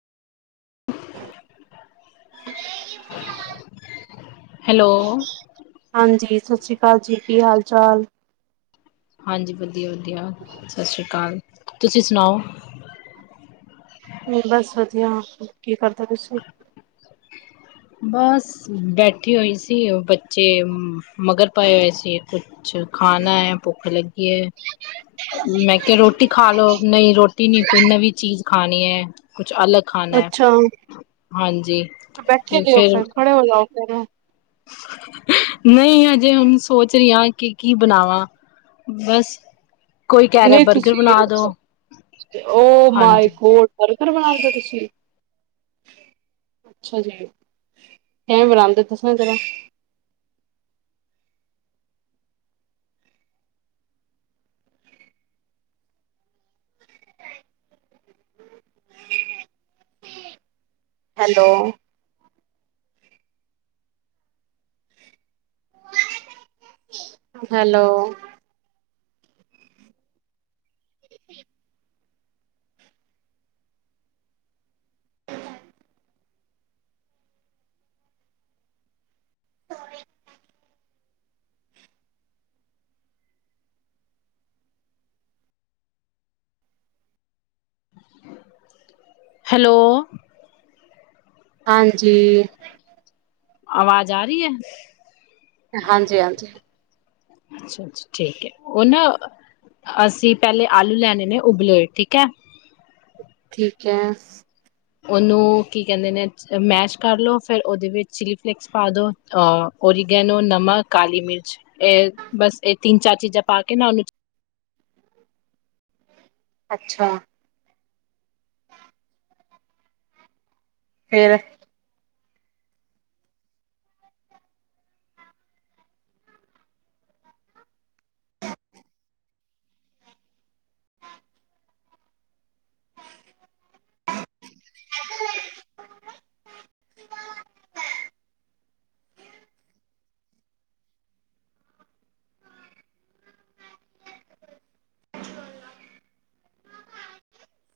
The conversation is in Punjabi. ਹੈਲੋ ਹਾਂਜੀ ਸਤਿ ਸ਼੍ਰੀ ਅਕਾਲ ਜੀ, ਕੀ ਹਾਲ ਚਾਲ। ਹਾਂਜੀ ਵਧੀਆ ਵਧੀਆ ਵਧੀਆ ਸਤਿ ਸ਼੍ਰੀ ਅਕਾਲ। ਤੁਸੀਂ ਸੁਣਾਓ। ਬਸ ਵਧੀਆ, ਕੀ ਕਰਦਾ ਤੁਸੀਂ ਬਸ ਬੈਠੀ ਹੋਈ ਸੀ, ਬੱਚੇ ਮਗਰ ਪਾਏ ਹੋਏ ਸੀ ਕੁ ਕੁਛ ਖਾਣਾ ਆ, ਭੁੱਖ ਲੱਗੀ ਆ। ਮੈਂ ਕਿਹਾ ਰੋਟੀ ਖਾ ਲੋ, ਨਹੀਂ ਰੋਟੀ ਨੀ ਕੋਈ ਨਵੀਂ ਚੀਜ਼ ਖਾਣੀ ਆ, ਹੈ ਕੁਛ ਅਲਗ ਖਾਣਾ ਆ, ਅੱਛਾ, ਹਾਂਜੀ ਤੇ ਫਿਰ ਬਰ ਨਹੀਂ ਹਜੇ ਹੁਣ ਸੋਚ ਰਹੀ ਹ ਕਿ ਕੀ ਬਣਾਵਾਂ ਬਸ ਕੋਈ ਕਹਿ ਰਿਹਾ ਨਹੀਂ ਬਰਗਰ ਬਣਾ ਦੋ ਤੁਸੀਂ ਉਹ ਮਾਇ ਹਾਂਜੀ ਗੋਡ ਘਰ ਬਣਾਓਗੇ ਤੁਸੀਂ ਅੱਛਾ ਜੀ ਕਿਵੇਂ ਬਣਾਦੇ ਦੱਸਨਾ ਜ਼ਰਾ ਹੈਲੋ ਹੈਲੋ [unintelligible] [unintelligible] ਹੈਲੋ ਹਾਂਜੀ ਆਵਾਜ਼ ਆ ਰਹੀ ਹੈ ਹਾਂਜੀ ਹਾਂਜੀ ਅੱਛਾ ਅੱਛਾ ਠੀਕ ਹੈ ਉਹਨਾਂ ਅਸੀਂ ਪਹਿਲੇ ਆਲੂ ਲੈਣੇ ਨੇ ਉਬਲੇ ਠੀਕ ਹੈ ਠੀਕ ਹੈ ਉਹਨੂੰ ਕੀ ਕਹਿੰਦੇ ਨੇ ਮੈਸ਼ ਕਰ ਲੋ ਫੇਿਰ ਉਹਦੇ ਵਿੱਚ ਚਿਲੀ ਫਲੇਕਸ ਪਾ ਦੋ ਓਰੀਗੈਨੋ ਨਮਕ ਕਾਲੀ ਮਿਰਚ ਇਹ ਬਸ ਇਹ ਤਿੰਨ ਚਾਰ ਚੀਜ਼ਾਂ ਪਾ ਕੇ ਨਾ ਉਹਨੂੰ ਅੱਛਾ ਫੇਰ